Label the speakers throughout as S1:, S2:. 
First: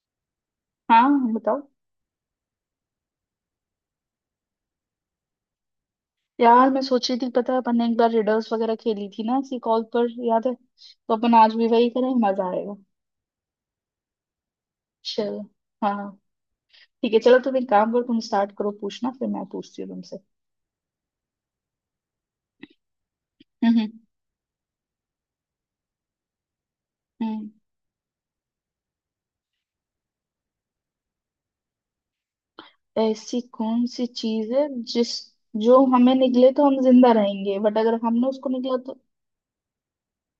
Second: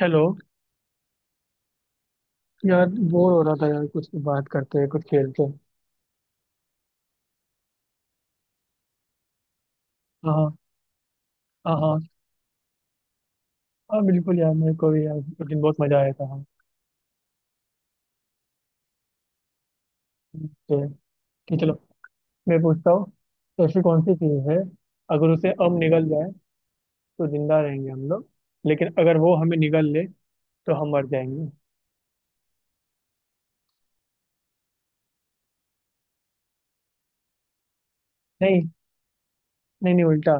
S1: Hello.
S2: हाँ, बताओ।
S1: यार बोर हो रहा था यार, कुछ बात करते हैं कुछ खेलते हैं।
S2: यार, मैं सोच रही थी पता है अपन ने एक बार रिडल्स वगैरह खेली थी ना इसी कॉल पर, याद है?
S1: हाँ।
S2: तो अपन आज भी
S1: हाँ
S2: वही
S1: हाँ।
S2: करें, मजा आएगा।
S1: हाँ बिल्कुल यार, मेरे को भी यार उस
S2: चलो।
S1: दिन बहुत मजा
S2: हाँ,
S1: आया था, हाँ।
S2: ठीक है, चलो, तुम एक काम करो, तुम स्टार्ट करो पूछना, फिर मैं पूछती हूँ तुमसे।
S1: तो कि चलो, मैं पूछता हूँ। तो
S2: हम्म,
S1: ऐसी
S2: हम्म,
S1: कौन सी चीज़ है अगर उसे अब निगल जाए तो
S2: हम्म।
S1: जिंदा रहेंगे हम लोग, लेकिन अगर वो हमें निगल ले तो हम मर जाएंगे।
S2: ऐसी कौन सी चीज है जिस जो हमें निकले तो हम जिंदा रहेंगे, बट अगर हमने उसको
S1: नहीं
S2: निकला तो?
S1: नहीं नहीं, उल्टा।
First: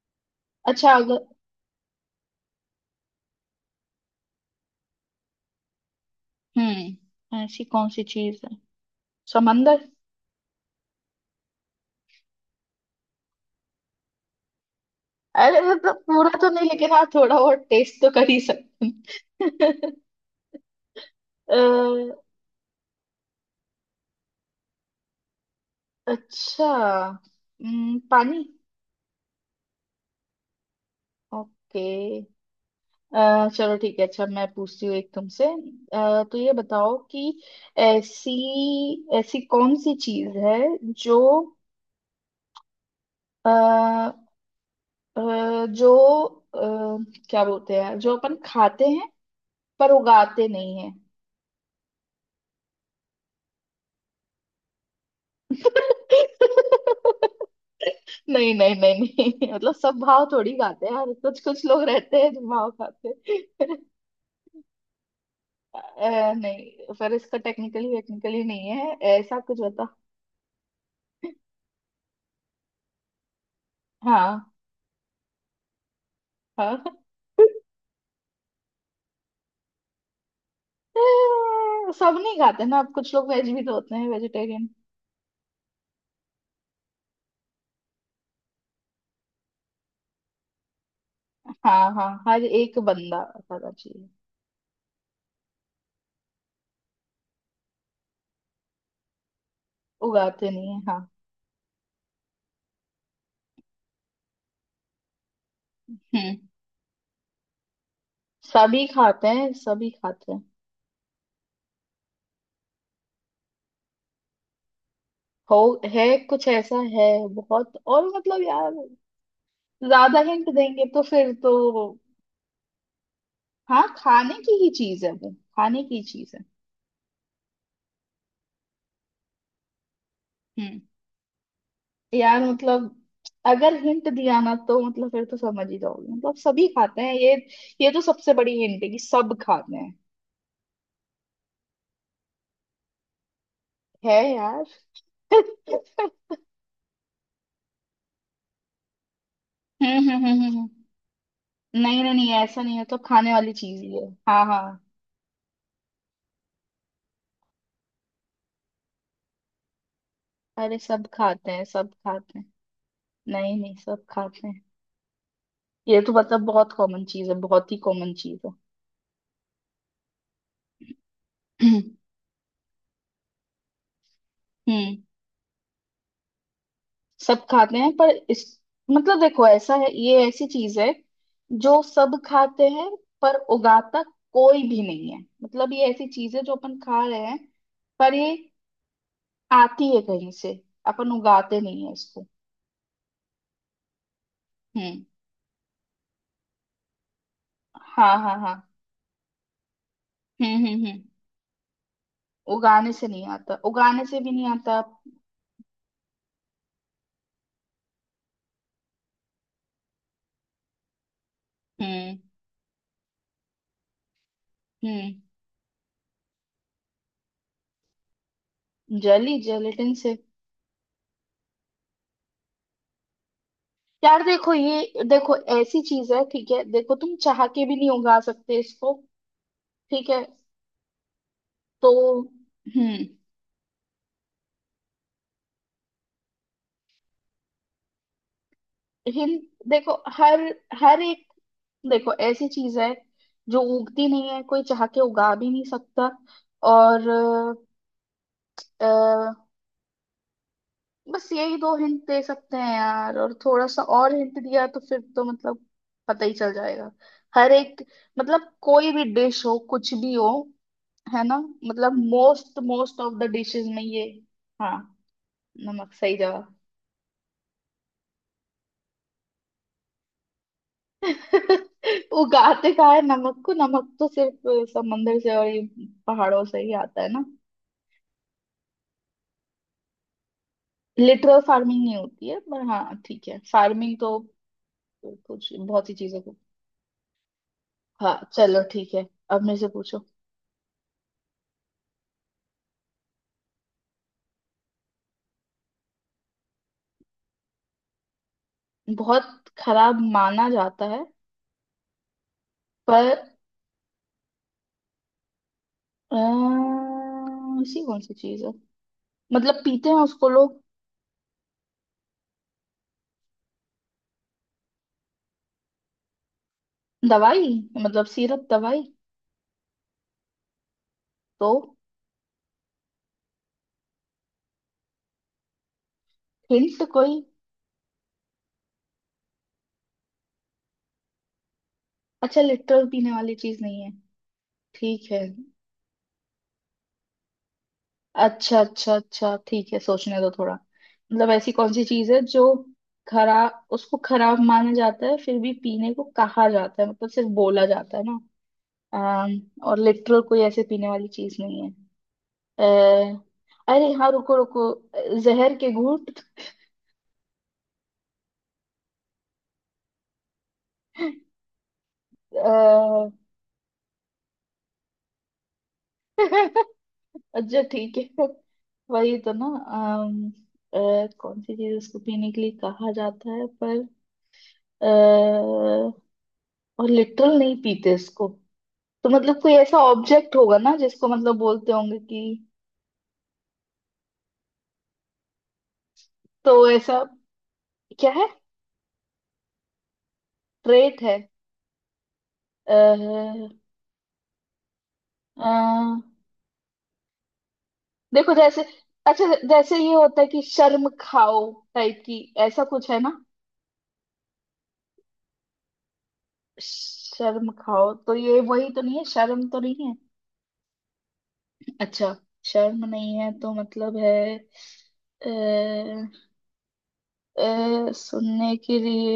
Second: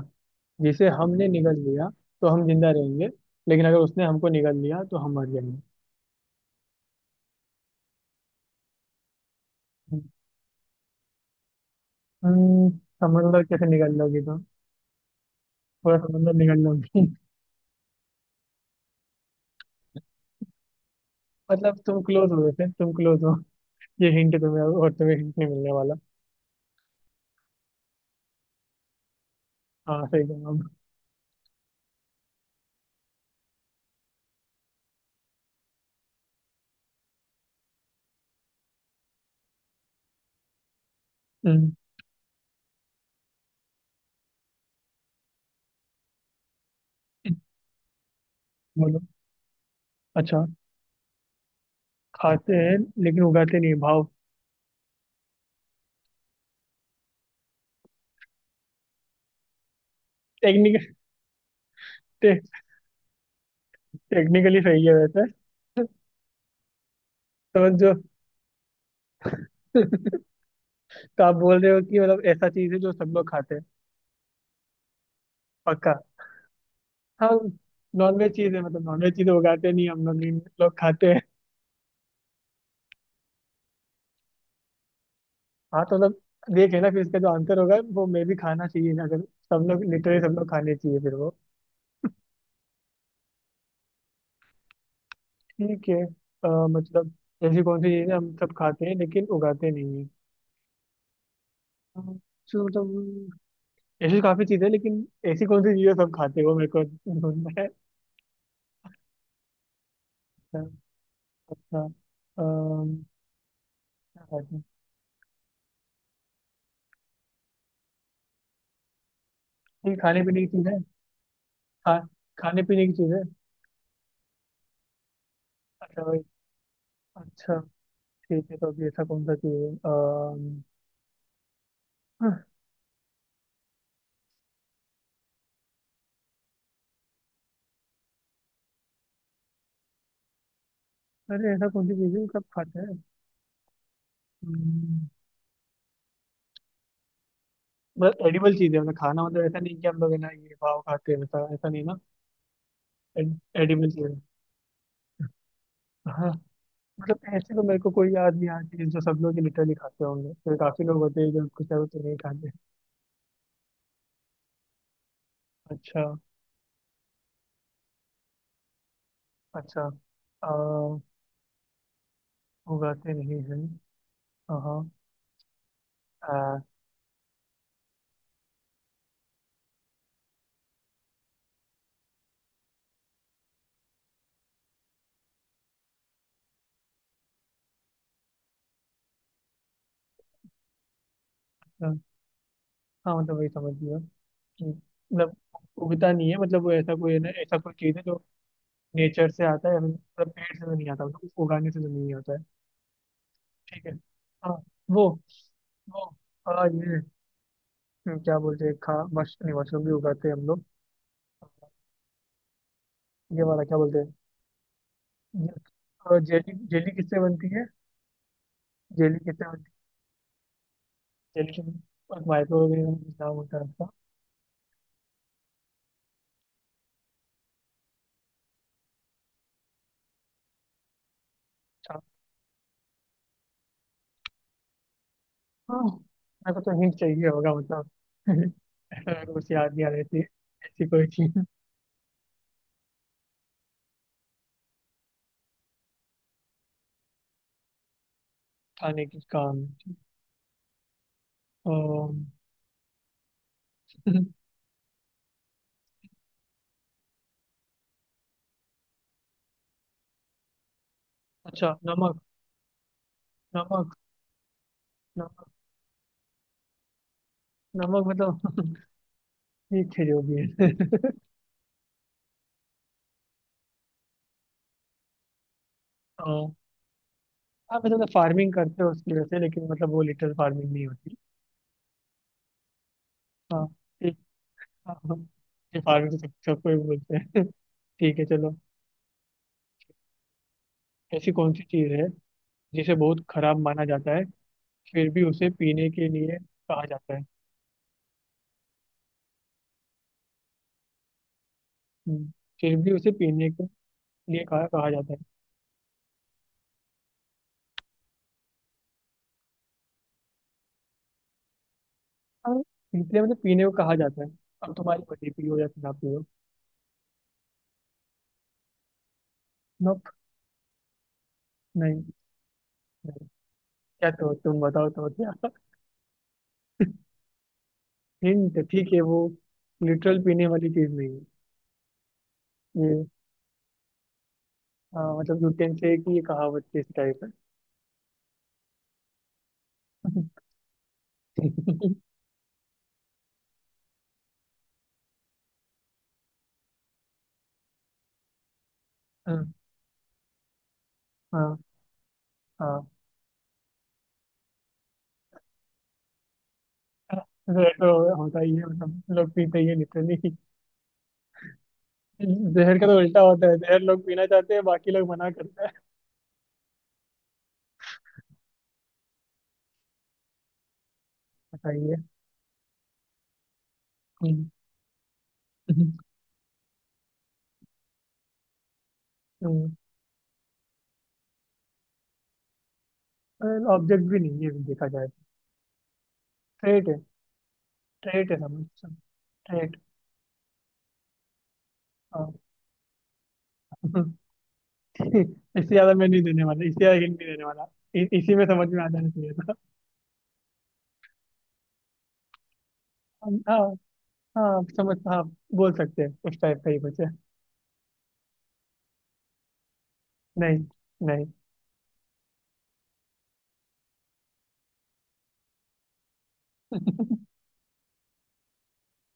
S1: जिसे
S2: अच्छा, अगर।
S1: हमने निगल लिया तो हम जिंदा रहेंगे, लेकिन अगर उसने हमको निगल लिया तो हम मर जाएंगे।
S2: ऐसी कौन सी चीज है? समंदर?
S1: हम्म, समझ लो, कैसे निगल लोगी तो।
S2: अरे मतलब
S1: थोड़ा समझ
S2: पूरा
S1: लो
S2: तो
S1: निगल
S2: नहीं, लेकिन हाँ
S1: लोगी।
S2: थोड़ा बहुत टेस्ट तो कर ही सकते हैं।
S1: मतलब तुम क्लोज हो, वैसे तुम क्लोज हो। ये हिंट तुम्हें, और तुम्हें हिंट नहीं मिलने वाला।
S2: अच्छा। पानी।
S1: हाँ, सही जवाब।
S2: ओके। चलो ठीक है, अच्छा, मैं पूछती हूँ एक तुमसे। तो ये बताओ कि ऐसी ऐसी कौन सी चीज है जो
S1: हम्म।
S2: आ, जो अ, क्या बोलते हैं, जो अपन खाते
S1: बोलो।
S2: हैं पर
S1: अच्छा,
S2: उगाते नहीं है?
S1: खाते हैं लेकिन उगाते नहीं, भाव।
S2: नहीं, नहीं, नहीं, नहीं, मतलब सब भाव थोड़ी खाते
S1: टेक्निकल
S2: हैं यार, कुछ कुछ लोग रहते हैं
S1: टे,
S2: जो भाव खाते हैं।
S1: टेक्निकली सही है वैसे।
S2: नहीं, पर इसका
S1: समझ जो।
S2: टेक्निकली टेक्निकली नहीं है ऐसा कुछ होता।
S1: तो आप बोल रहे हो कि मतलब ऐसा चीज है जो सब लोग खाते हैं,
S2: हाँ,
S1: पक्का?
S2: हाँ।
S1: हाँ। नॉनवेज चीज है, मतलब नॉनवेज चीज उगाते नहीं हम लोग, नहीं लोग खाते हैं।
S2: सब नहीं खाते ना, अब कुछ लोग वेज भी तो होते हैं, वेजिटेरियन।
S1: हाँ तो मतलब देखे ना, फिर इसका जो आंसर होगा वो मैं भी खाना चाहिए ना, अगर सब लोग लिटरली सब लोग खाने चाहिए फिर वो।
S2: हाँ, हाँ, हर एक बंदा खाना चाहिए।
S1: ठीक है, मतलब ऐसी कौन सी चीज़ है हम सब खाते हैं लेकिन उगाते नहीं है?
S2: उगाते नहीं है, हाँ।
S1: तो मतलब ऐसी काफ़ी चीज़ें हैं, लेकिन ऐसी कौन सी चीज़ें सब
S2: हम्म
S1: खाते हैं वो मेरे को ढूंढना है।
S2: सभी खाते हैं, सभी खाते हैं।
S1: अच्छा। अच्छा, अम, क्या खाते हैं?
S2: हो, है कुछ ऐसा है, बहुत, और मतलब यार
S1: ठीक,
S2: ज्यादा
S1: खाने पीने की
S2: हिंट
S1: चीज़ है?
S2: देंगे तो फिर तो।
S1: खा खाने पीने की चीज़ है।
S2: हाँ, खाने की ही चीज है वो, खाने की
S1: अच्छा भाई।
S2: चीज है।
S1: अच्छा। ठीक है, तो अभी ऐसा कौन सा चीज़ है
S2: हम्म।
S1: हाँ,
S2: यार मतलब अगर हिंट दिया ना तो मतलब फिर तो समझ ही जाओगे, मतलब सभी खाते हैं ये तो सबसे बड़ी हिंट है कि सब खाते हैं।
S1: अरे ऐसा कौन सी चीज़ है जो सब खाते हैं?
S2: है यार।
S1: हम्म, मतलब एडिबल चीज़ है, मतलब खाना, मतलब ऐसा नहीं कि हम
S2: हम्म,
S1: लोग है
S2: हम्म,
S1: ना
S2: हम्म,
S1: ये
S2: हम्म,
S1: पाव खाते हैं वैसा, ऐसा नहीं ना।
S2: नहीं, नहीं, नहीं, ऐसा नहीं है, तो खाने
S1: एड,
S2: वाली चीज
S1: एडिबल
S2: ही है,
S1: चीज़ है।
S2: हाँ हाँ।
S1: हाँ। मतलब ऐसे तो मेरे को कोई याद नहीं आ रही है जो सब लोग लिटरली खाते होंगे, तो
S2: अरे
S1: काफी लोग
S2: सब
S1: होते हैं जो
S2: खाते हैं,
S1: कुछ ना कुछ
S2: सब
S1: तो नहीं
S2: खाते हैं।
S1: खाते।
S2: नहीं नहीं, सब खाते हैं। ये
S1: अच्छा।
S2: तो मतलब बहुत कॉमन चीज है, बहुत ही कॉमन चीज है।
S1: अच्छा। आ,
S2: हम्म।
S1: उगाते नहीं है, हाँ हाँ। आ,
S2: सब खाते हैं पर इस मतलब देखो ऐसा है, ये ऐसी चीज है जो सब खाते हैं पर उगाता कोई भी नहीं है। मतलब ये ऐसी चीज है जो अपन खा रहे हैं, पर ये आती है कहीं से, अपन उगाते नहीं है
S1: हाँ
S2: इसको।
S1: हाँ, मतलब वही समझ लिया कि
S2: हम्म,
S1: मतलब उगता नहीं है, मतलब वो ऐसा कोई है ना, ऐसा कोई चीज़ है
S2: हाँ
S1: जो
S2: हाँ हाँ।
S1: नेचर से आता है, मतलब पेड़
S2: हम्म
S1: से तो
S2: हम्म
S1: नहीं
S2: हम्म
S1: आता, मतलब उगाने से तो नहीं होता है।
S2: उगाने से नहीं आता,
S1: ठीक है।
S2: उगाने से भी नहीं
S1: हाँ।
S2: आता।
S1: वो वो हाँ ये क्या बोलते हैं खा मश नहीं, मशरूम भी उगाते हैं हम लोग।
S2: हम्म
S1: ये वाला क्या बोलते हैं?
S2: हम्म
S1: और जेली, जेली किससे बनती है? जेली
S2: जली
S1: किससे बनती
S2: जेलेटिन से।
S1: है? जेली के माइक्रोवेव में कुछ नाम होता है उसका।
S2: यार देखो, ये देखो ऐसी चीज है, ठीक है, देखो तुम चाह के भी नहीं उगा सकते इसको, ठीक है
S1: अच्छा।
S2: तो। हम्म
S1: हाँ मेरे को तो हिंट चाहिए होगा, मतलब। ऐसा मेरे
S2: हिल।
S1: को कुछ याद नहीं आ
S2: देखो
S1: रही थी।
S2: हर
S1: ऐसी
S2: हर
S1: कोई
S2: एक,
S1: चीज
S2: देखो ऐसी चीज है जो उगती नहीं है, कोई चाह के उगा भी नहीं सकता। और अ,
S1: खाने की काम।
S2: बस यही दो हिंट दे
S1: अम,
S2: सकते हैं यार, और थोड़ा सा और हिंट दिया तो फिर तो मतलब पता ही चल जाएगा। हर एक, मतलब कोई भी डिश हो, कुछ भी हो, है ना,
S1: अच्छा,
S2: मतलब
S1: नमक।
S2: Most most of the dishes में
S1: नमक।
S2: ये। हाँ,
S1: नमक।
S2: नमक सही जवाब।
S1: नमक मतलब, ठीक है जो भी है।
S2: उगाते कहाँ है नमक को? नमक तो सिर्फ समंदर से और ये पहाड़ों
S1: हाँ।
S2: से ही आता है ना।
S1: हाँ मतलब फार्मिंग करते हो उसकी वजह से, लेकिन मतलब वो लिटिल फार्मिंग नहीं होती।
S2: लिटरल फार्मिंग नहीं होती है, पर हाँ ठीक है,
S1: हाँ,
S2: फार्मिंग तो
S1: ठीक। हाँ हाँ।
S2: कुछ
S1: ये
S2: बहुत सी
S1: फार्मिंग तो
S2: चीजों
S1: सब
S2: को।
S1: सबको ही बोलते हैं।
S2: हाँ,
S1: ठीक है चलो।
S2: चलो ठीक है, अब मेरे से पूछो।
S1: ऐसी कौन सी चीज है जिसे बहुत खराब माना जाता है फिर भी उसे पीने के लिए कहा जाता है?
S2: बहुत खराब माना जाता है
S1: हम्म, फिर भी
S2: पर।
S1: उसे पीने के लिए कहा कहा जाता है।
S2: ऐसी कौन सी चीज है, मतलब पीते हैं उसको लोग?
S1: हाँ, इसलिए मतलब पीने को कहा जाता है, अब तुम्हारी मर्जी पियो या ना पियो।
S2: दवाई, मतलब सिरप, दवाई।
S1: नोप।
S2: तो
S1: नहीं नहीं। क्या, तो तुम बताओ तो क्या?
S2: हिंट कोई?
S1: हिंट, ठीक है वो लिटरल पीने वाली चीज नहीं है।
S2: अच्छा, लिटरल
S1: ये,
S2: पीने वाली चीज नहीं है, ठीक
S1: हाँ,
S2: है।
S1: मतलब यूटेंसिल की ये कहावत के इस टाइप है।
S2: अच्छा, अच्छा, अच्छा, ठीक है, सोचने दो थोड़ा, मतलब ऐसी कौन सी चीज है जो खराब, उसको खराब माना जाता है फिर भी पीने को कहा जाता है, मतलब सिर्फ बोला जाता है ना। अम,
S1: हाँ
S2: और लिटरल कोई ऐसे पीने वाली चीज नहीं
S1: हाँ
S2: है।
S1: हाँ,
S2: अ, अरे हाँ, रुको रुको, जहर के घूंट?
S1: वैसे तो होता ही है मतलब लोग पीते ही लिटरली। जहर का तो
S2: अ,
S1: उल्टा होता है, जहर लोग पीना चाहते हैं बाकी लोग मना करते हैं।
S2: अच्छा ठीक है, वही तो ना। कौन सी चीज
S1: बताइए।
S2: उसको पीने के लिए कहा जाता है पर अ,
S1: हम्म।
S2: और लिटरल नहीं पीते इसको? तो मतलब कोई ऐसा ऑब्जेक्ट होगा ना जिसको मतलब बोलते होंगे कि,
S1: ऑब्जेक्ट भी नहीं है देखा जाए,
S2: तो
S1: ट्रेट है।
S2: ऐसा क्या है?
S1: ट्रेट है समझ, ट्रेट।
S2: ट्रेट है?
S1: हाँ।
S2: अह,
S1: इससे ज्यादा
S2: अह,
S1: मैं नहीं देने वाला, इससे ज्यादा हिंट नहीं देने वाला। इ,
S2: देखो
S1: इसी में
S2: जैसे,
S1: समझ में आ जाना
S2: अच्छा
S1: चाहिए था।
S2: जैसे ये होता है कि शर्म खाओ टाइप की, ऐसा कुछ है ना?
S1: हाँ हाँ समझ हाँ। बोल सकते हैं उस टाइप का ही कुछ है।
S2: शर्म खाओ तो ये वही तो नहीं है, शर्म तो नहीं है?
S1: नहीं नहीं।
S2: अच्छा, शर्म नहीं है तो मतलब है। अह, अह, सुनने के लिए,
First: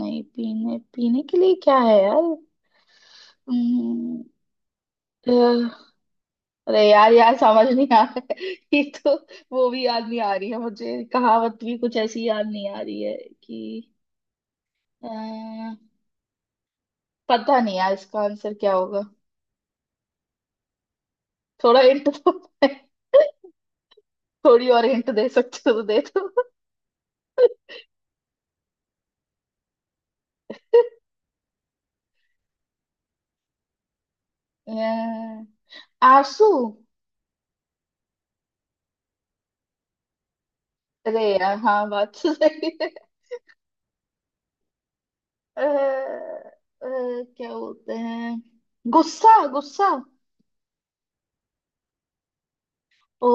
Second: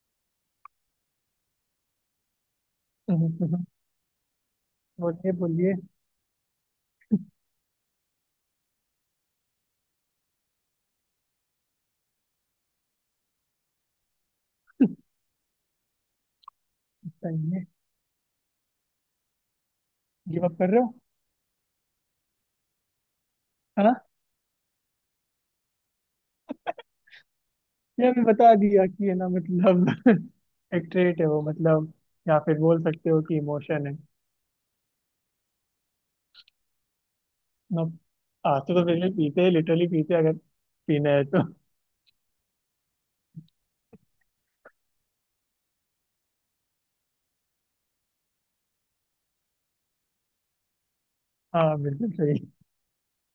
S2: नहीं पीने पीने के लिए क्या है?
S1: बोलिए बोलिए।
S2: यार, अरे यार यार, समझ नहीं आ रहा है, ये तो, वो भी याद नहीं आ रही है मुझे, कहावत भी कुछ ऐसी याद नहीं आ रही है कि। अ,
S1: सही
S2: पता
S1: है।
S2: नहीं यार इसका आंसर क्या होगा।
S1: गिव अप कर रहे हो?
S2: थोड़ा हिंट दो।
S1: है।
S2: थोड़ी और हिंट दे सकते हो तो दे दो।
S1: ये हमने बता दिया कि है ना मतलब, एक ट्रेट है वो मतलब, या फिर बोल सकते हो कि इमोशन है।
S2: अ, आंसू?
S1: ना, आंसू तो बिल्कुल पीते हैं लिटरली पीते हैं अगर पीना
S2: अरे
S1: है तो।
S2: यार हाँ, बात तो सही है। अ, अ, क्या बोलते हैं, गुस्सा, गुस्सा?
S1: हाँ बिल्कुल सही।
S2: ओ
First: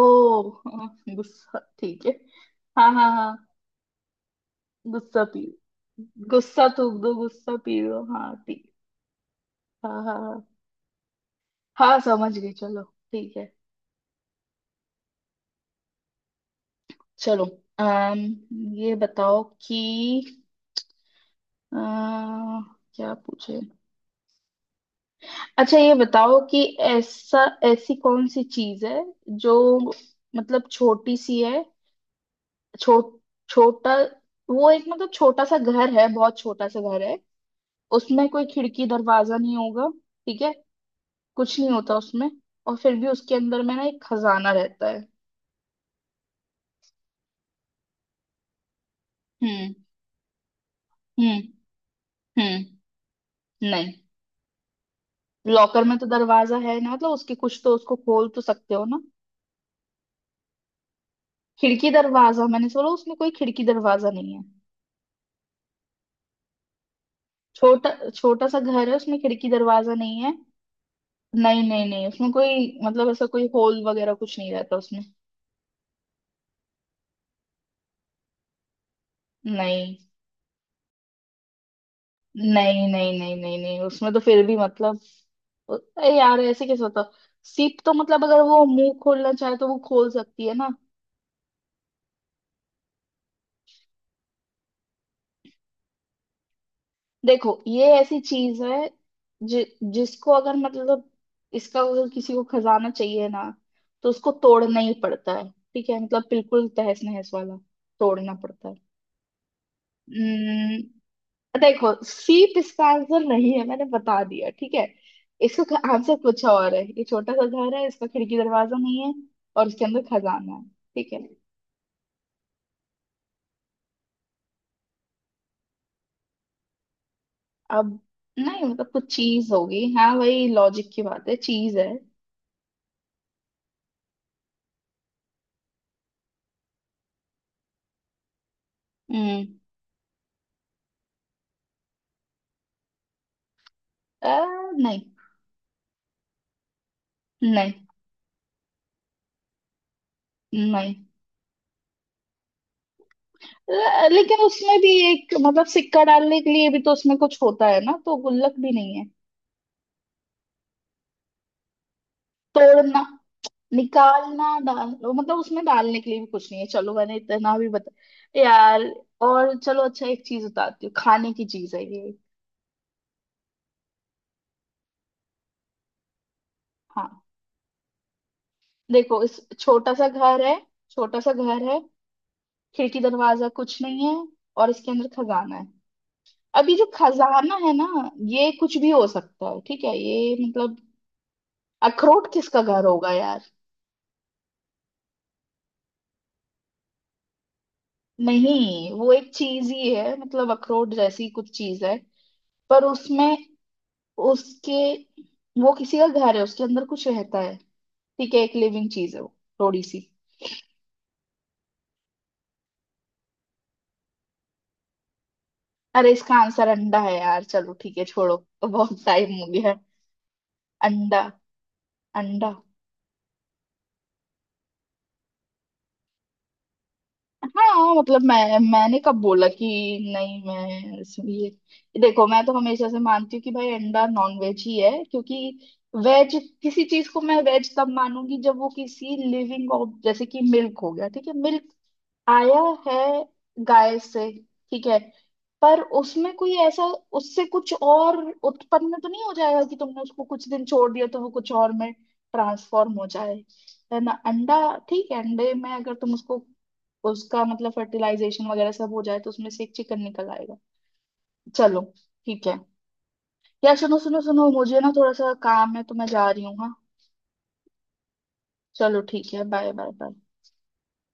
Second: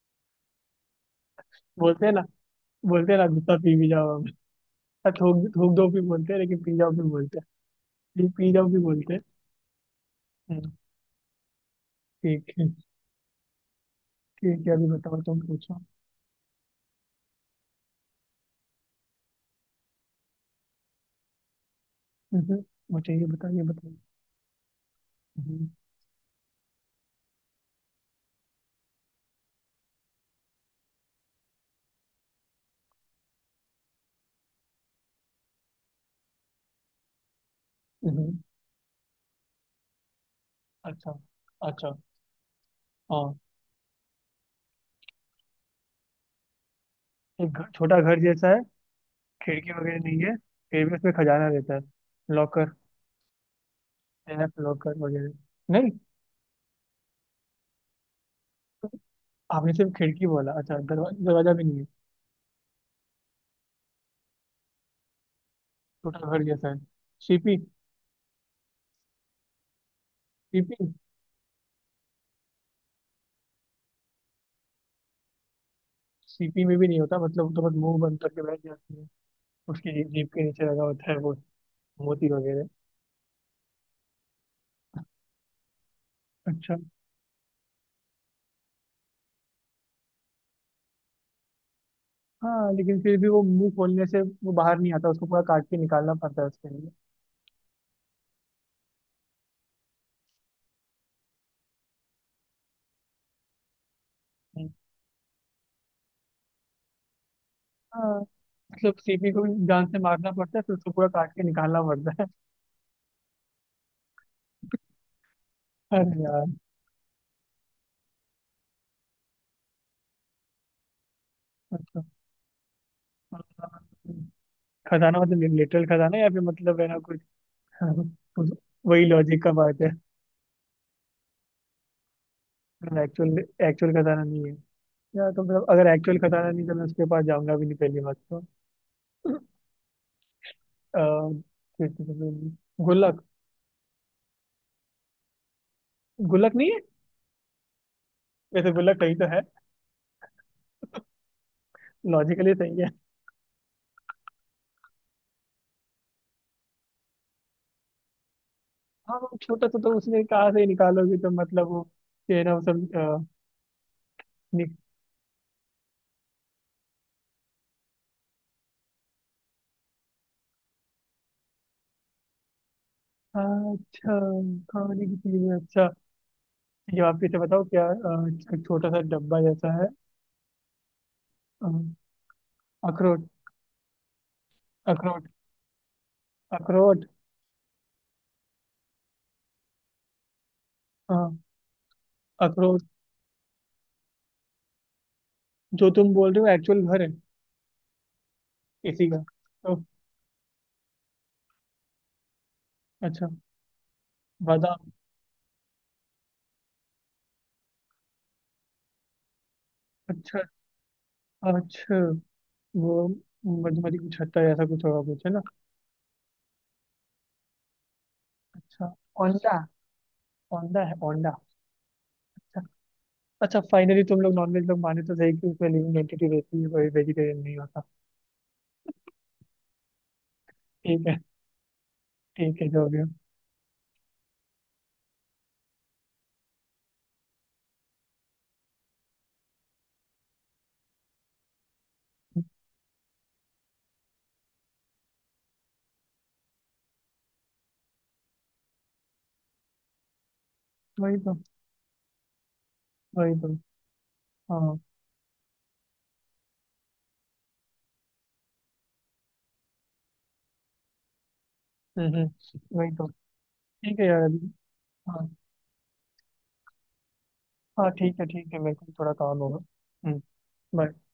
S2: हाँ, गुस्सा, ठीक
S1: बोलते
S2: है।
S1: हैं ना।
S2: हाँ हाँ
S1: बोलते हैं ना,
S2: हाँ,
S1: गुस्सा पी भी जाओ हम। हाँ,
S2: गुस्सा।
S1: थूक थूक दो भी बोलते हैं लेकिन
S2: गुस्सा
S1: पी जाओ
S2: थूक
S1: भी
S2: दो,
S1: बोलते हैं।
S2: गुस्सा पी लो, हाँ
S1: पी पी
S2: ठीक।
S1: जाओ भी बोलते हैं।
S2: हाँ हाँ हाँ।
S1: हम्म,
S2: हाँ, समझ गई,
S1: ठीक है।
S2: चलो। ठीक है,
S1: ठीक है अभी बताओ तुम पूछो।
S2: चलो। अम ये बताओ कि। अ,
S1: हम्म,
S2: क्या
S1: मुझे ये बताओ
S2: पूछे?
S1: ये बताओ। हम्म,
S2: अच्छा ये बताओ कि ऐसा ऐसी कौन सी चीज है जो मतलब छोटी सी है। छो, छोटा, वो एक मतलब छोटा सा घर है, बहुत छोटा सा घर है, उसमें
S1: हम्म,
S2: कोई खिड़की दरवाजा नहीं होगा, ठीक है,
S1: अच्छा,
S2: कुछ नहीं
S1: अच्छा,
S2: होता उसमें, और फिर भी उसके
S1: हाँ,
S2: अंदर में ना एक खजाना रहता है।
S1: एक घर, छोटा घर जैसा है, खिड़की
S2: हम्म
S1: वगैरह नहीं है, फिर भी उसमें
S2: हम्म
S1: खजाना रहता है?
S2: हम्म
S1: लॉकर?
S2: नहीं,
S1: एफ लॉकर वगैरह?
S2: लॉकर
S1: नहीं,
S2: में तो दरवाजा है ना, मतलब उसके कुछ तो, उसको खोल तो सकते हो ना।
S1: आपने सिर्फ खिड़की बोला, अच्छा दरवाजा भी नहीं है?
S2: खिड़की दरवाजा मैंने बोला, उसमें कोई खिड़की दरवाजा नहीं है।
S1: छोटा घर जैसा है, सीपी?
S2: छोटा छोटा सा घर है, उसमें खिड़की दरवाजा नहीं है।
S1: सीपी।
S2: नहीं नहीं नहीं, उसमें कोई मतलब ऐसा कोई होल वगैरह कुछ नहीं रहता उसमें।
S1: सीपी में भी नहीं होता, मतलब वो तो बस मुंह बंद करके बैठ जाती है,
S2: नहीं,
S1: उसकी जीभ के नीचे लगा होता है वो मोती वगैरह।
S2: नहीं, नहीं, नहीं, नहीं, नहीं, उसमें तो फिर भी मतलब। अरे यार, ऐसे
S1: अच्छा,
S2: कैसे होता? सीप तो मतलब अगर वो मुंह खोलना चाहे तो वो खोल सकती है ना।
S1: हाँ, लेकिन फिर भी वो मुंह खोलने से वो बाहर नहीं आता, उसको पूरा काट के निकालना पड़ता है उसके लिए।
S2: देखो ये ऐसी चीज है, जिसको अगर मतलब, इसका अगर किसी को खजाना चाहिए ना तो उसको
S1: हम्म।
S2: तोड़ना ही पड़ता है, ठीक है, मतलब बिल्कुल तहस नहस वाला
S1: हाँ
S2: तोड़ना पड़ता है।
S1: मतलब सीपी को भी जान से मारना पड़ता है, फिर उसको पूरा
S2: हम्म,
S1: काट के निकालना
S2: देखो,
S1: पड़ता है।
S2: सीप इसका आंसर नहीं है, मैंने बता दिया, ठीक है। इसका आंसर
S1: अरे
S2: कुछ
S1: यार,
S2: और है। ये छोटा सा घर है, इसका खिड़की दरवाजा नहीं है और इसके अंदर खजाना है, ठीक है
S1: अच्छा, खजाना मतलब लिटरल खजाना या फिर मतलब है ना कुछ?
S2: अब।
S1: उस-
S2: नहीं मतलब
S1: वही
S2: कुछ
S1: लॉजिक
S2: चीज
S1: का बात
S2: होगी,
S1: है,
S2: हाँ, वही लॉजिक की बात है, चीज है।
S1: एक्चुअल एक्चुअल खजाना नहीं है, या तो मतलब अगर एक्चुअल खजाना नहीं तो मैं उसके पास जाऊंगा भी नहीं पहली बात तो।
S2: हम्म
S1: अ, फिर तो मतलब, गुल्लक?
S2: अ, नहीं,
S1: गुल्लक नहीं है?
S2: नहीं,
S1: वैसे गुल्लक सही तो है,
S2: नहीं।
S1: लॉजिकली सही है।
S2: लेकिन उसमें भी एक मतलब सिक्का डालने के लिए भी तो उसमें कुछ होता है ना, तो गुल्लक भी नहीं है।
S1: हाँ वो छोटा सा तो उसने कहा से ही निकालोगे तो मतलब वो ये है ना वो सब
S2: तोड़ना, निकालना,
S1: नि-
S2: डाल मतलब उसमें डालने के लिए भी कुछ नहीं है, चलो मैंने इतना भी बता यार। और चलो, अच्छा एक चीज बताती हूँ, खाने की चीज है ये।
S1: अच्छा, खाने की चीज है? अच्छा, ये
S2: हाँ
S1: आप इसे बताओ क्या एक छोटा सा
S2: देखो, इस
S1: डब्बा जैसा है?
S2: छोटा सा घर है, छोटा सा घर
S1: अ,
S2: है, खिड़की
S1: अखरोट?
S2: दरवाजा कुछ नहीं है और इसके अंदर
S1: अखरोट?
S2: खजाना है, अभी जो
S1: अखरोट?
S2: खजाना है ना, ये कुछ भी हो सकता है, ठीक है, ये मतलब।
S1: हाँ,
S2: अखरोट किसका
S1: अखरोट
S2: घर होगा यार?
S1: जो तुम बोल रहे हो एक्चुअल घर है
S2: नहीं,
S1: इसी
S2: वो
S1: का
S2: एक चीज
S1: तो।
S2: ही है, मतलब अखरोट जैसी कुछ चीज है पर
S1: अच्छा,
S2: उसमें, उसके,
S1: बादाम।
S2: वो किसी का घर है, उसके अंदर कुछ रहता है, ठीक है, एक लिविंग चीज है वो, थोड़ी सी।
S1: अच्छा। अच्छा, वो मधुमति कुछ होता है ऐसा, कुछ होगा कुछ है ना।
S2: अरे इसका आंसर अंडा है यार, चलो ठीक है छोड़ो,
S1: अच्छा,
S2: बहुत टाइम हो
S1: औंधा।
S2: गया।
S1: औंधा है
S2: अंडा,
S1: औंधा।
S2: अंडा।
S1: अच्छा। अच्छा, फाइनली तुम लोग नॉनवेज लोग माने तो सही कि उसमें लिविंग एंटिटी रहती है, कोई वेजिटेरियन नहीं होता।
S2: हाँ मतलब मैंने कब बोला कि नहीं, मैं
S1: ठीक है।
S2: ये देखो, मैं तो
S1: ठीक है
S2: हमेशा
S1: जो भी
S2: से
S1: हो।
S2: मानती हूँ कि भाई अंडा नॉन वेज ही है, क्योंकि वेज, किसी चीज को मैं वेज तब मानूंगी जब वो किसी लिविंग, जैसे कि मिल्क हो गया, ठीक है, मिल्क आया है गाय से, ठीक है, पर उसमें कोई ऐसा, उससे कुछ और उत्पन्न तो नहीं हो जाएगा कि तुमने उसको कुछ दिन छोड़ दिया
S1: वही
S2: तो वो
S1: तो।
S2: कुछ और में ट्रांसफॉर्म हो जाए,
S1: वही तो।
S2: है ना? अंडा,
S1: हाँ।
S2: ठीक है, अंडे में अगर तुम उसको उसका मतलब फर्टिलाइजेशन वगैरह सब हो जाए तो उसमें से एक चिकन निकल आएगा, चलो
S1: हम्म
S2: ठीक है।
S1: हम्म, वही तो।
S2: यार सुनो
S1: ठीक है
S2: सुनो
S1: यार
S2: सुनो,
S1: अभी।
S2: मुझे ना थोड़ा
S1: हाँ।
S2: सा काम है, तो मैं जा रही हूँ, हाँ।
S1: हाँ ठीक है ठीक है, मेरे को भी
S2: चलो
S1: थोड़ा
S2: ठीक
S1: काम
S2: है,
S1: होगा।
S2: Bye bye bye.
S1: Hmm. bye।